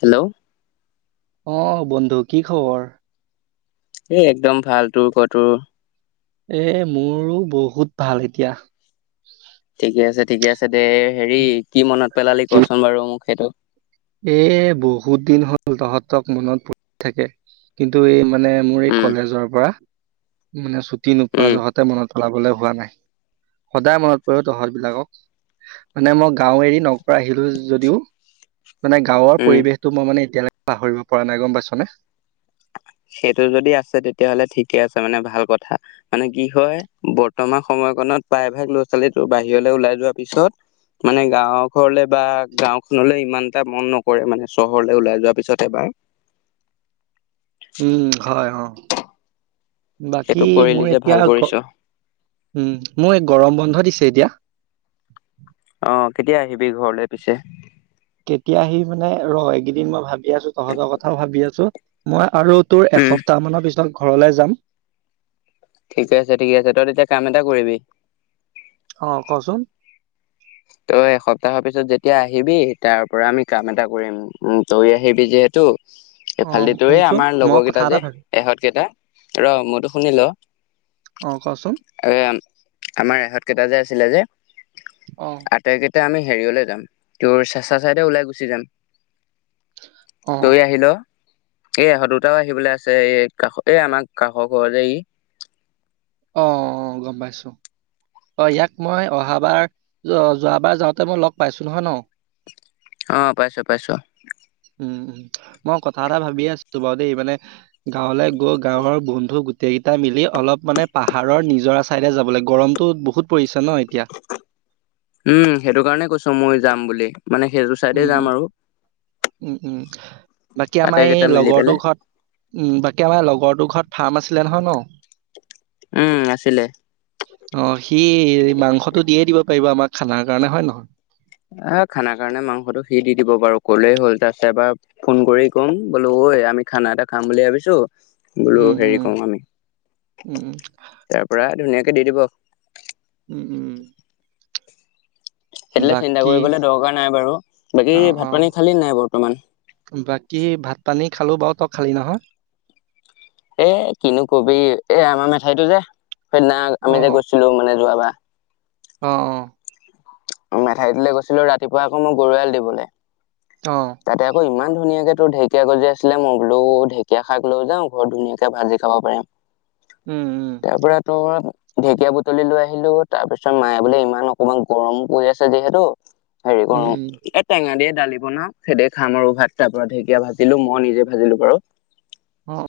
Hello. ' অহ বন্ধু কি খবৰ। এ একদম ভাল তো ক ক তো। এ মোৰো বহুত ভাল এতিয়া। ঠিকে আছে ঠিকে আছে দে হেৰি কি মনত পেলালি কচোন বাৰু মোক সেইটো। এহ বহুত দিন হ'ল তহঁতক মনত পৰি থাকে। কিন্তু এই মানে মোৰ এই উম কলেজৰ পৰা মানে ছুটি নোপোৱা উম যহতে মনত। ওলাবলৈ পোৱা নাই। সদায় মনত পৰে অ তহত বিলাকক। মানে ম গাঁও এৰি নগৰ আহিলোঁ যদিও। মানে গাঁৱৰ উম পৰিৱেশটো মই মানে এতিয়ালৈকে পাহৰিব পৰা নাই গম পাইছ নে। সেইটো যদি আছে তেতিয়াহ'লে ঠিকে আছে মানে ভাল কথা। মানে কি হয় বৰ্তমান সময়কনত প্ৰায়ভাগ ল'ৰা ছোৱালীটো বাহিৰলৈ ওলাই যোৱাৰ পিছত। মানে গাঁও ঘৰলৈ বা গাঁওখনলৈ ইমান এটা মন নকৰে মানে চহৰলৈ ওলাই যোৱাৰ পিছত এবাৰ। উম হয় অহ। সেইটো বাকী কৰিলি মোৰ যে ভাল এতিয়া গ কৰিছ উম মোৰ এই গৰম বন্ধ দিছে এতিয়া। অহ কেতিয়া আহিবি ঘৰলে পিছে। কেতিয়া আহিব মানে ৰ এইকেইদিন মই ভাবি আছো তহঁতৰ কথাও ভাবি আছো মই আৰু। তোৰ উম এসপ্তাহ মানৰ পিছত ঘৰলে যাম। ঠিকে আছে ঠিকে আছে, তই তেতিয়া কাম এটা কৰিবি। অহ কচোন। তই এসপ্তাহৰ পিছত যেতিয়া আহিবি তাৰ পৰা আমি কাম এটা কৰিম। উম তয়ো আহিবি যিহেতু। অ এই ফালে দি তোৰ এই শুনচোন আমাৰ মই লগৰ কথা কেইটা এটা যে ভাবি সিহঁত কেইটা ৰ মোৰটো শুনি ল। অহ কোৱাচোন। এয়া আমাৰ সিহঁত একেইটা যে আছিলে যে। অহ। আটাইকেইটা আমি হেৰিয়লে যাম। তোৰ চেঁচা চাইদে ওলাই গুচি যাম। অ তই আহি ল। এ এহত দুটাও আহিবলৈ আছে। এই কাষতে আমাৰ কাষৰ ঘৰতে ই। অহ গম পাইছোঁ। অহ ইয়াক মই অহাবাৰ যো যোৱাবাৰ যাওঁতে মই লগ পাইছোঁ হয় ন। অহ পাইছোঁ পাইছোঁ। উম মই কথা এটা ভাবিয়ে আছিলো বাৰু দেই মানে গাঁৱলে গৈ গাঁৱৰ বন্ধু‌ গো। টেইকেইটা মিলি অলপ মানে পাহাৰৰ নিজৰা চাইডে যাবলে গৰমতো বহুত পৰিছে ন এতিয়া। উম সেইটো কাৰণে কৈছো ময়ো যাম বুলি মানে সেইটো চা। উম উম উম বাকী আমাৰ আটাইকেইটা এই মিলি পেলাই লগৰটো ঘৰত। উম বাকী আমাৰ লগৰটো ঘৰত ফাৰ্ম আছিলে নহয় ন। উম, আছিলে। অহ, সি মাংসটো দিয়ে দিব পাৰিব। আমাক খানা কাৰণে হয় নহয়। এ খানাৰ কাৰণে মাংসটো সি দি দিব বাৰু ক'লেই হ'ল জাষ্ট এবাৰ ফোন কৰি ক'ম, বোলোঁ ঐ আমি খানা এটা খাম বুলি ভাবিছোঁ। বোলোঁ উম, উম, হেৰি কৰোঁ আমি, উম, তাৰ পৰা ধুনীয়াকে দি দিব। উম, উম উম। সেইটোলে চিন্তা বাকী কৰিবলৈ দৰকাৰ নাই বাৰু বাকী অ', ভাত অ', পানী খালী নাই বৰ্তমান? বাকী ভাত পানী খালোঁ বাৰু, তই খালি নহয়? এ কিনো কবি এ আমাৰ মেঠাইতো যে সেইদিনা অ', আমি যে গৈছিলোঁ মানে যোৱাবাৰ অহ, অহ মেঠাইটোলে গৈছিলোঁ ৰাতিপুৱা আকৌ মই গৰু এৰাল দিব অহ। তাতে আকৌ ইমান ধুনীয়াকে তোৰ ঢেঁকীয়া গজি আছিলে মই বোলোঁ ঢেকীয়া শাক লৈ যাওঁ। ঘৰত ধুনীয়াকে ভাজি খাব পাৰিম। উম, উম তাৰপৰা তোৰ ঢেঁকীয়া বুটলি লৈ আহিলোঁ। তাৰপিছত মায়ে বোলে ইমান অকণমান গৰম পৰি আছে যিহেতু হেৰি উম, কৰোঁ উম, এ টেঙা দিয়ে দালি বনাঁও। সেদি খাম আৰু ভাত তাৰ পৰা ঢেঁকীয়া ভাজিলো মই নিজে ভাজিলো বাৰু। অহ,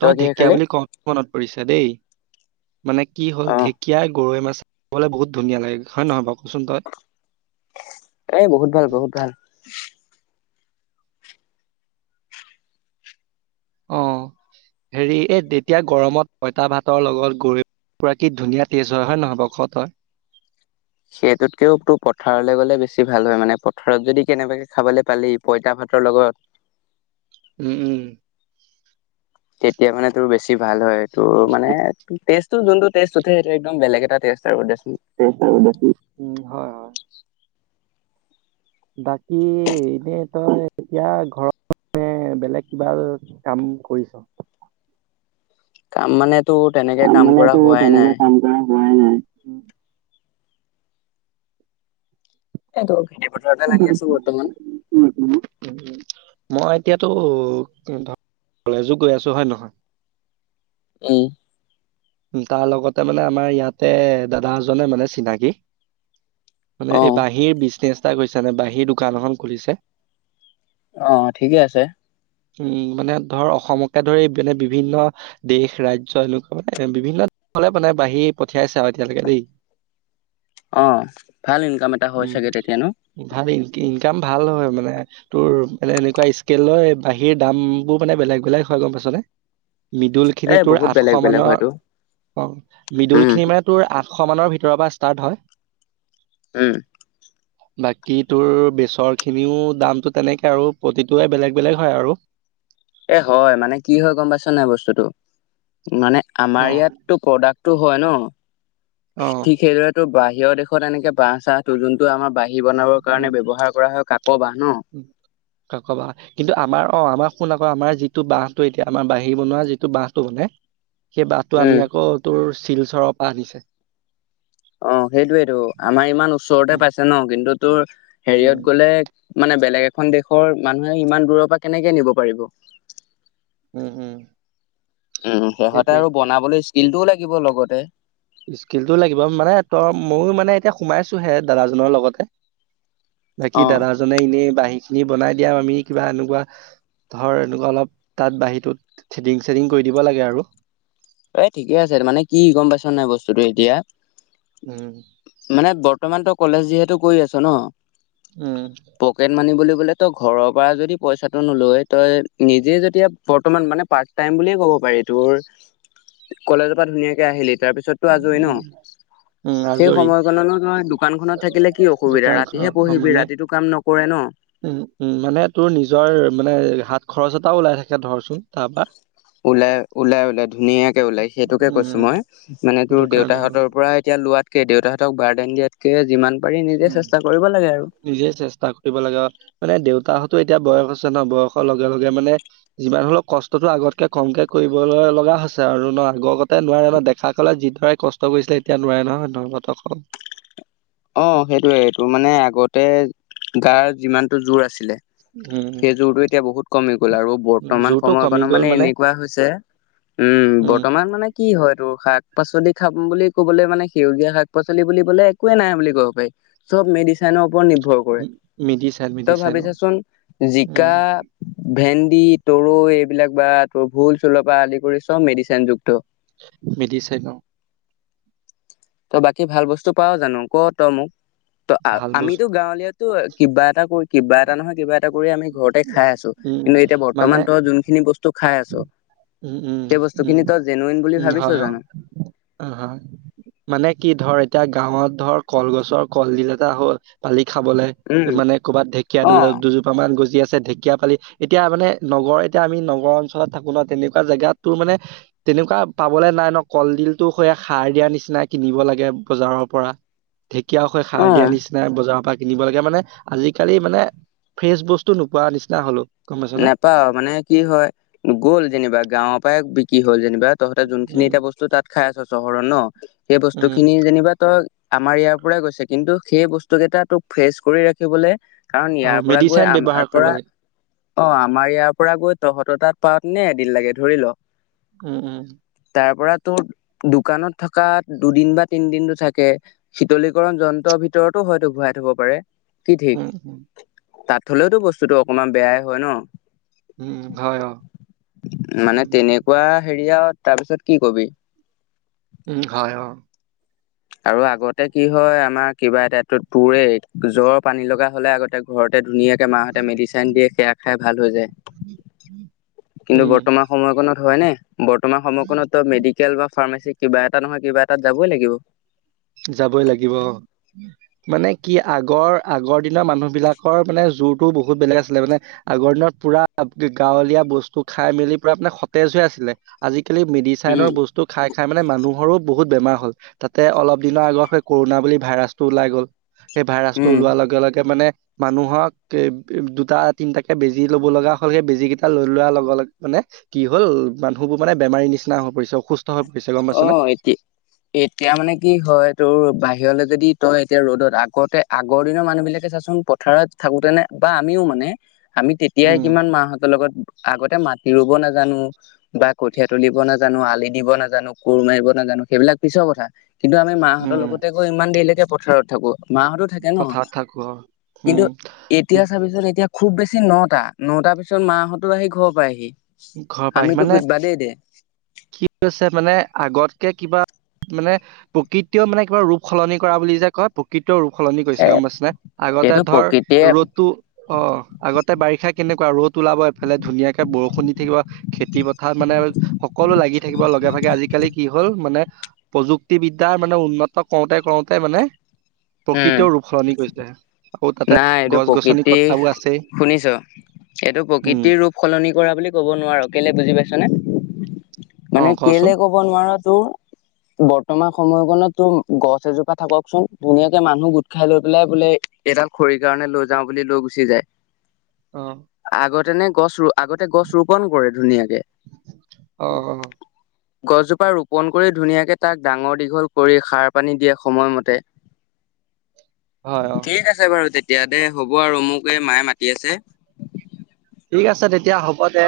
তই কিহে ঢেকীয়া খালি বুলি কওঁতে মনত পৰিছে দেই মানে কি হ'ল অ ঢেকীয়া গৈ মাছ খাবলৈ বহুত ধুনীয়া লাগে। হয় নে নহয় বাৰু কচোন তই? এ বহুত ভাল বহুত ভাল। অ হেৰি এই যেতিয়া গৰমত পঁইতা ভাতৰ লগত গৰৈ পুৰা কি ধুনীয়া তেষ্ট হয় নহয় ক ক তই সেইটোতকেও তোৰ পথাৰলৈ গ'লে বেছি ভাল হয়, মানে পথাৰত যদি কেনেবাকে খাবলৈ পালি পঁইতা ভাতৰ লগত। উম, উম তেতিয়া মানে তোৰ বেছি ভাল হয় টো মানে টেষ্ট। যোনটো টেষ্ট উঠে সেইটো একদম বেলেগ এটা টেষ্ট আৰু দেচুন। টেষ্ট আৰু দেচুন, হয়। হয়। বাকী এনেই তই এতিয়া ঘৰত নে বেলেগ কিবা কাম কৰিছ? কাম মানে তোৰ তেনেকে কাম কৰা হোৱাই নাই। নাই হোৱাই নাই। খেতি পথাৰতে লাগি আছোঁ বৰ্তমান। মই এতিয়াতো কলেজো গৈ আছোঁ হয়নে নহয়। উম, তাৰ লগতে মানে আমাৰ ইয়াতে দাদা এজনে মানে চিনাকি। মানে অ এই বাঁহীৰ বিজনেচ এটা কৰিছে। বাঁহীৰ দোকান এখন খুলিছে। অ অহ, ঠিকেই আছে। উম, মানে ধৰ অসমকে ধৰি মানে বিভিন্ন দেশ ৰাজ্যৰ এনেকুৱা বিভিন্ন দেশলে মানে বাঁহী পঠিয়াইছোঁ আৰু এতিয়ালৈকে দেই। অহ, ভাল ইনকাম এটা হয় উম, চাগে তেতিয়া ন। ভাল ইনকা ইনকাম ভাল নহয় মানে তোৰ মানে এনেকুৱা স্কেলৰে বাঁহীৰ দাম বোৰ মানে বেলেগ বেলেগ হয় গম পাইছানে। মৃদুল এ খিনি তোৰ বহুত বেলেগ আঠশ বেলেগ মানৰ। হয়তো অহ, মিদুল উম খিনি মানে তোৰ আঠশ মানৰ ভিতৰৰ পৰা ষ্টাৰ্ট হয়। উম, [inaudible] বাকী তোৰ বেচৰ খিনিও দামটো তেনেকে আৰু প্ৰতিটোৱে বেলেগ, বেলেগ হয় আৰু। এ হয় মানে, কি হয় গম পাইছ নাই বস্তুটো মানে আমাৰ অ ইয়াত টো প্ৰডাক্টটো হয় নহ, অ ঠিক সেইদৰেটো বাহিৰৰ দেশত এনেকে বাঁহ-চাহ ত যোনটো আমাৰ বাঁহী বনাবৰ কাৰণে ব্যৱহাৰ কৰা হয় কাক বাঁহ ন? কাক বাঁহ। কিন্তু আমাৰ অ আমাৰ শুন আকৌ আমাৰ যিটো বাঁহটো এতিয়া আমাৰ বাঁহী বনোৱা যিটো বাঁহটো মানে। সেই বাঁহটো আমি উম আকৌ তোৰ শিলচৰৰ পৰা আনিছোঁ। অ সেইটোয়েটো আমাৰ ইমান ওচৰতে উম পাইছে ন কিন্তু তোৰ উম হেৰিয়ত গ'লে মানে বেলেগ এখন দেশৰ মানুহে ইমান দূৰৰ পৰা কেনেকে নিব পাৰিব। উম উম। উম সিহঁতে সেইটোৱে। আৰু বনাবলৈ স্কিলটোও লাগিব লগতে। স্কিলটো লাগিব মানে তই মইয়ো মানে এতিয়া সোমাইছো হে দাদাজনৰ লগতে বাকী অ দাদাজনে এনেই বাঁহী খিনি বনাই দিয়া আমি কিবা এনেকুৱা ধৰ এনেকুৱা অলপ তাত বাহীটোত চেডিং - চেডিং কৰি দিব লাগে আৰু। এ ঠিকে আছে তাৰ মানে কি গম পাইছা নাই বস্তুটো এতিয়া। উম। মানে বৰ্তমান তই কলেজ যিহেতু কৰি আছ ন? উম। পকেট মানি বুলি কলে তই ঘৰৰ পৰা যদি পইচাটো নলৈ তই নিজে যেতিয়া বৰ্তমান মানে পাৰ্ট টাইম বুলিয়ে ক'ব পাৰি তোৰ কলেজৰ পৰা ধুনীয়াকে আহিলি তাৰ পিছততো আজৰি ন? উম উম। সেই আজৰি সময়কণনো তমই দোকানখনত থাকিলে কি অসুবিধা, দোকানখন ৰাতিহে অ পঢ়িবি মানে ৰাতিটো কাম নকৰে ন? উম উম মানে তোৰ নিজৰ মানে হাত খৰচ এটাও ওলাই থাকে ধৰচোন তাৰপা ওলাই ওলাই ওলাই ধুনীয়াকে ওলাই সেইটোকে উম কৈছো মই। মানে সেইটো তোৰ কাৰণে আৰু দেউতাহঁতৰ পৰা এতিয়া লোৱাতকে দেউতাহঁতক বাৰডেন দিয়াতকে, যিমান বাকী নিজে উম চেষ্টা কৰিব লাগে আৰু। নিজে চেষ্টা কৰিব লাগে মানে দেউতাহতো এতিয়া বয়স হৈছে ন, বয়সৰ লগে লগে মানে যিমান হলেও কষ্টটো আগতকে কমকে কৰিবলৈ লগা হৈছে, আৰু ন আগৰ গতে নোৱাৰে ন ডেকা কালত যিদৰে কষ্ট কৰিছিলে এতিয়া নোৱাৰে নহয় নহতক। অ সেইটোয়ে এইটো মানে আগতে গাৰ যিমানটো জোৰ আছিলে। উম সেইযোৰটো এতিয়া বহুত কমি গ'ল, আৰু উম, বৰ্তমান জোৰটো কমি সময়কণত গ'ল মানে এনেকুৱা হৈছে উম বৰ্তমান মানে কি হয়, তোৰ শাক-পাচলি খাম বুলি ক'বলৈ মানে সেউজীয়া শাক- পাচলি বুলি কলে একোৱে নাই বুলি কব পাৰি, চব মেডিচেনৰ ওপৰত নিৰ্ভৰ। মেডিচাইন তই মেডিচাইন অ ভাবিছাচোন জিকা, উম ভেন্দি, তৰৈ এইবিলাক বা ভোল- চোলৰ পৰা আদি কৰি চব মেডিচিন যুক্ত। মিলি চাই গওঁ। [unintelligible] তই বাকী ভাল বস্তু পাওঁ জানো, ক তই মোক ত ভাল আমিতো বস্তু গাঁৱলীয়া ত কিবা এটা কৈ কিবা এটা নহয় কিবা এটা কিবা কৰি আমি ঘৰতে খাই আছো উম কিন্তু এতিয়া বৰ্তমান মানে ত যোন খিনি বস্তু খাই আছো। উম উম উম বুলি উম ভাবিছ হয় জানো? অ। মানে কি ধৰ এতিয়া গাঁৱত ধৰ কলগছৰ কলডিল এটা হ'ল পালি খাবলে। উম মানে ক'ৰবাত ঢেকীয়া অ দু দুয বৰ্তমান গজি আছে ঢেকীয়া পালি এতিয়া মানে নগৰ এতিয়া আমি নগৰ অঞ্চলত থাকো ন? তেনেকুৱা জেগাত, তোৰ মানে, তেনেকুৱা পাবলৈ নাই ন'! কলডিলটো সাৰ দিয়া নিচিনা, কিনিব লাগে, বজাৰৰ পৰা। ঢেকীয়া হৈ, অ সাৰ দিয়া নিচ নাই বজাৰৰ পৰা কিনিব লাগে। মানে, আজিকালি মানে, ফ্ৰেচ বস্তু নোপোৱা নিচিনা হ'লোঁ। নেপাওঁ। মানে, কি হয়! গ'ল যেনিবা, গাঁৱৰ পৰাই বিক্ৰী হ'ল যেনিবা তহঁতে যোনখিনি উম এতিয়া বস্তু তাত খাই আছ, চহৰৰত ন'? সেই বস্তু উম খিনি যেনিবা ত' আমাৰ ইয়াৰ পৰাই গৈছে। কিন্তু, সেই বস্তু কেইটা তোক, ফ্ৰেচ কৰি ৰাখিবলে, কাৰণ, অ ইয়াৰ পৰা গৈ, মেডিচাইন ব্যৱহাৰ আমাৰ কৰিব পৰা লাগে অ'! আমাৰ ইয়াৰ পৰা গৈ, তহঁতৰ তাত, পাওঁতেনে এদিন লাগে, ধৰি ল'! উম, উম! তাৰপৰা তোৰ, দোকানত থকা, দুদিন বা তিনদিনটো থাকে। শীতলীকৰণ যন্ত্ৰৰ ভিতৰতো হয়তো, ভৰাইথ''ব পাৰে। কি উম উম ঠিক, তাত হ'লেওতো, বস্তুটো অকমান বেয়াই হয় ন'! [unintelligible] উম হয় অ মানে উম তেনেকুৱা সেৰি আৰু। তাৰপিছত কি ক'বি! উম, হয়, অ'! আৰু আগতে কি হয়, আমাৰ কিবা এটাটো তোৰে, জ্বৰ পানী লগা হ'লে আগতে, ঘৰতে ধুনীয়াকে মাহঁতে মেডিচিন দিয়ে, সেয়া খাই ভাল হৈ যায়। কিন্তু, উম, বৰ্তমান সময়কনত হয়নে? বৰ্তমান সময়কনত ত' মেডিকেল বা ফাৰ্মাচী কিবা এটা নহয় কিবা এটাত যাবই লাগিব। যাবই লাগিব। অ'! মানে কি, আগৰ-আগৰ দিনৰ মানুহ বিলাকৰ মানে, জোৰটো বহুত বেলেগ আছিলে। মানে, আগৰ দিনত পূৰা গাঁৱলীয়া বস্তু খাই-মেলি, পূৰা মানে, সতেজ হৈ আছিলে। আজিকালি, মেডিচাইনৰ উম বস্তু খাই-খাই মানে মানুহৰো বহুত বেমাৰ হ'ল। তাতে, অলপ দিনৰ আগত সেই, কৰোণা বুলি ভাইৰাছটো ওলাই গ'ল। সেই ভাইৰাছটো উম ওলোৱাৰ লগে-লগে মানে, মানুহক, এ, দুটা-তিনটাকে বেজি ল'ব লগা হ'ল। সেই, বেজীকেইটা লৈ লোৱাৰ লগে-লগে মানে, কি হ'ল! মানুহবোৰ মানে, বেমাৰীৰ নিচিনা হৈ পৰিছে, অসু [unintelligible] অ'! এতি এতিয়া মানে, কি হয় তোৰ, বাহিৰলে যদি তই এতিয়া ৰ'দত, আগতে আগৰ দিনৰ মানুহ বিলাকে চাচোন? প পথাৰত থাকোতেনে বা আমিও মানে, আমি তেতিয়াই, উম, কিমান মাহঁতৰ লগত আগতে মাটি ৰোব নাজানোঁ বা কঠিয়া তুলিব নাজানোঁ, আলি দিব নাজানোঁ, কোৰ মাৰিব নাজানোঁ। সেইবিলাক পিছৰ কথা। কিন্তু, আমি মাহঁতৰ উম। লগতে গৈ ইমান দেৰিলৈকে পথাৰত থাকোঁ। মাহঁতো থাকে ন'। পথাৰত থাকো অ উম কিন্তু, এতিয়া চাবিছোন? এতিয়া খুউব বেছি নটা, নটাৰ পিছত মাহঁতো আহি, ঘৰ পাইহি। ঘৰৰ পৰা আহি আমিতো মানে [unintelligible] বাদেই দে। কি হৈছে মানে, আগতকে কিবা মানে, প্ৰকৃতিয় মানে, কিবা ৰূপ সলনি কৰা বুলি যে কয়! প্ৰকৃত ৰূপ সলনি এ কৰিছে, গম পাইছনে? আগতে এইটো ধৰ, প্ৰকৃতিয়ে ৰ'দটো অ'! আগতে বাৰিষা কেনেকুৱা! ৰ'দ ওলাব, এইফালে ধুনীয়াকে বৰষুণ থাকিব। খেতি পথাৰ মানে সকলো লাগি থাকিব লগে-ভাগে। আজিকালি, কি হ'ল মানে, প্ৰযুক্তিবিদ্যাৰ মানে, উন্নত কৰোঁতে-কঁৰোতে মানে, উম প্ৰকৃৃতিও ৰূপ সলনি কৰিছে। আকৌ তাতে, নাই এইটো গছ- গছনি প্ৰকৃতি কটাবোৰ আছেই। শুনিছ এইটো উম প্ৰকৃতিৰ ৰূপ। সলনি কৰা বুলি ক'ব নোৱাৰ। কে'লে বুজি পাইছনে? অ মানে, কচোন কেলে ক নোৱাৰা তোৰ, বৰ্তমান সময়কনত তোৰ, গছ এজোপা থাককচোন। ধুনীয়াকে মানুহ গোট খাই লৈ পেলাই বোলে এডাল খৰিৰ কাৰণে লৈ যাওঁ বুলি লৈ গুচি যায়। অ'। আগতে নে গছ ৰো আগতে গছ ৰোপন কৰে ধুনীয়াকে। অ অ গছজোপা ৰোপন কৰি ধুনীয়াকে তাক ডাঙৰ দীঘল কৰি সাৰ পানী দিয়ে সময়মতে। হয়, হয়। ঠিক আছে বাৰু তেতিয়া দে হ'ব আৰু মোক এই মায়ে মাতি আছে। ঠিক আছে তেতিয়া হ'ব দে।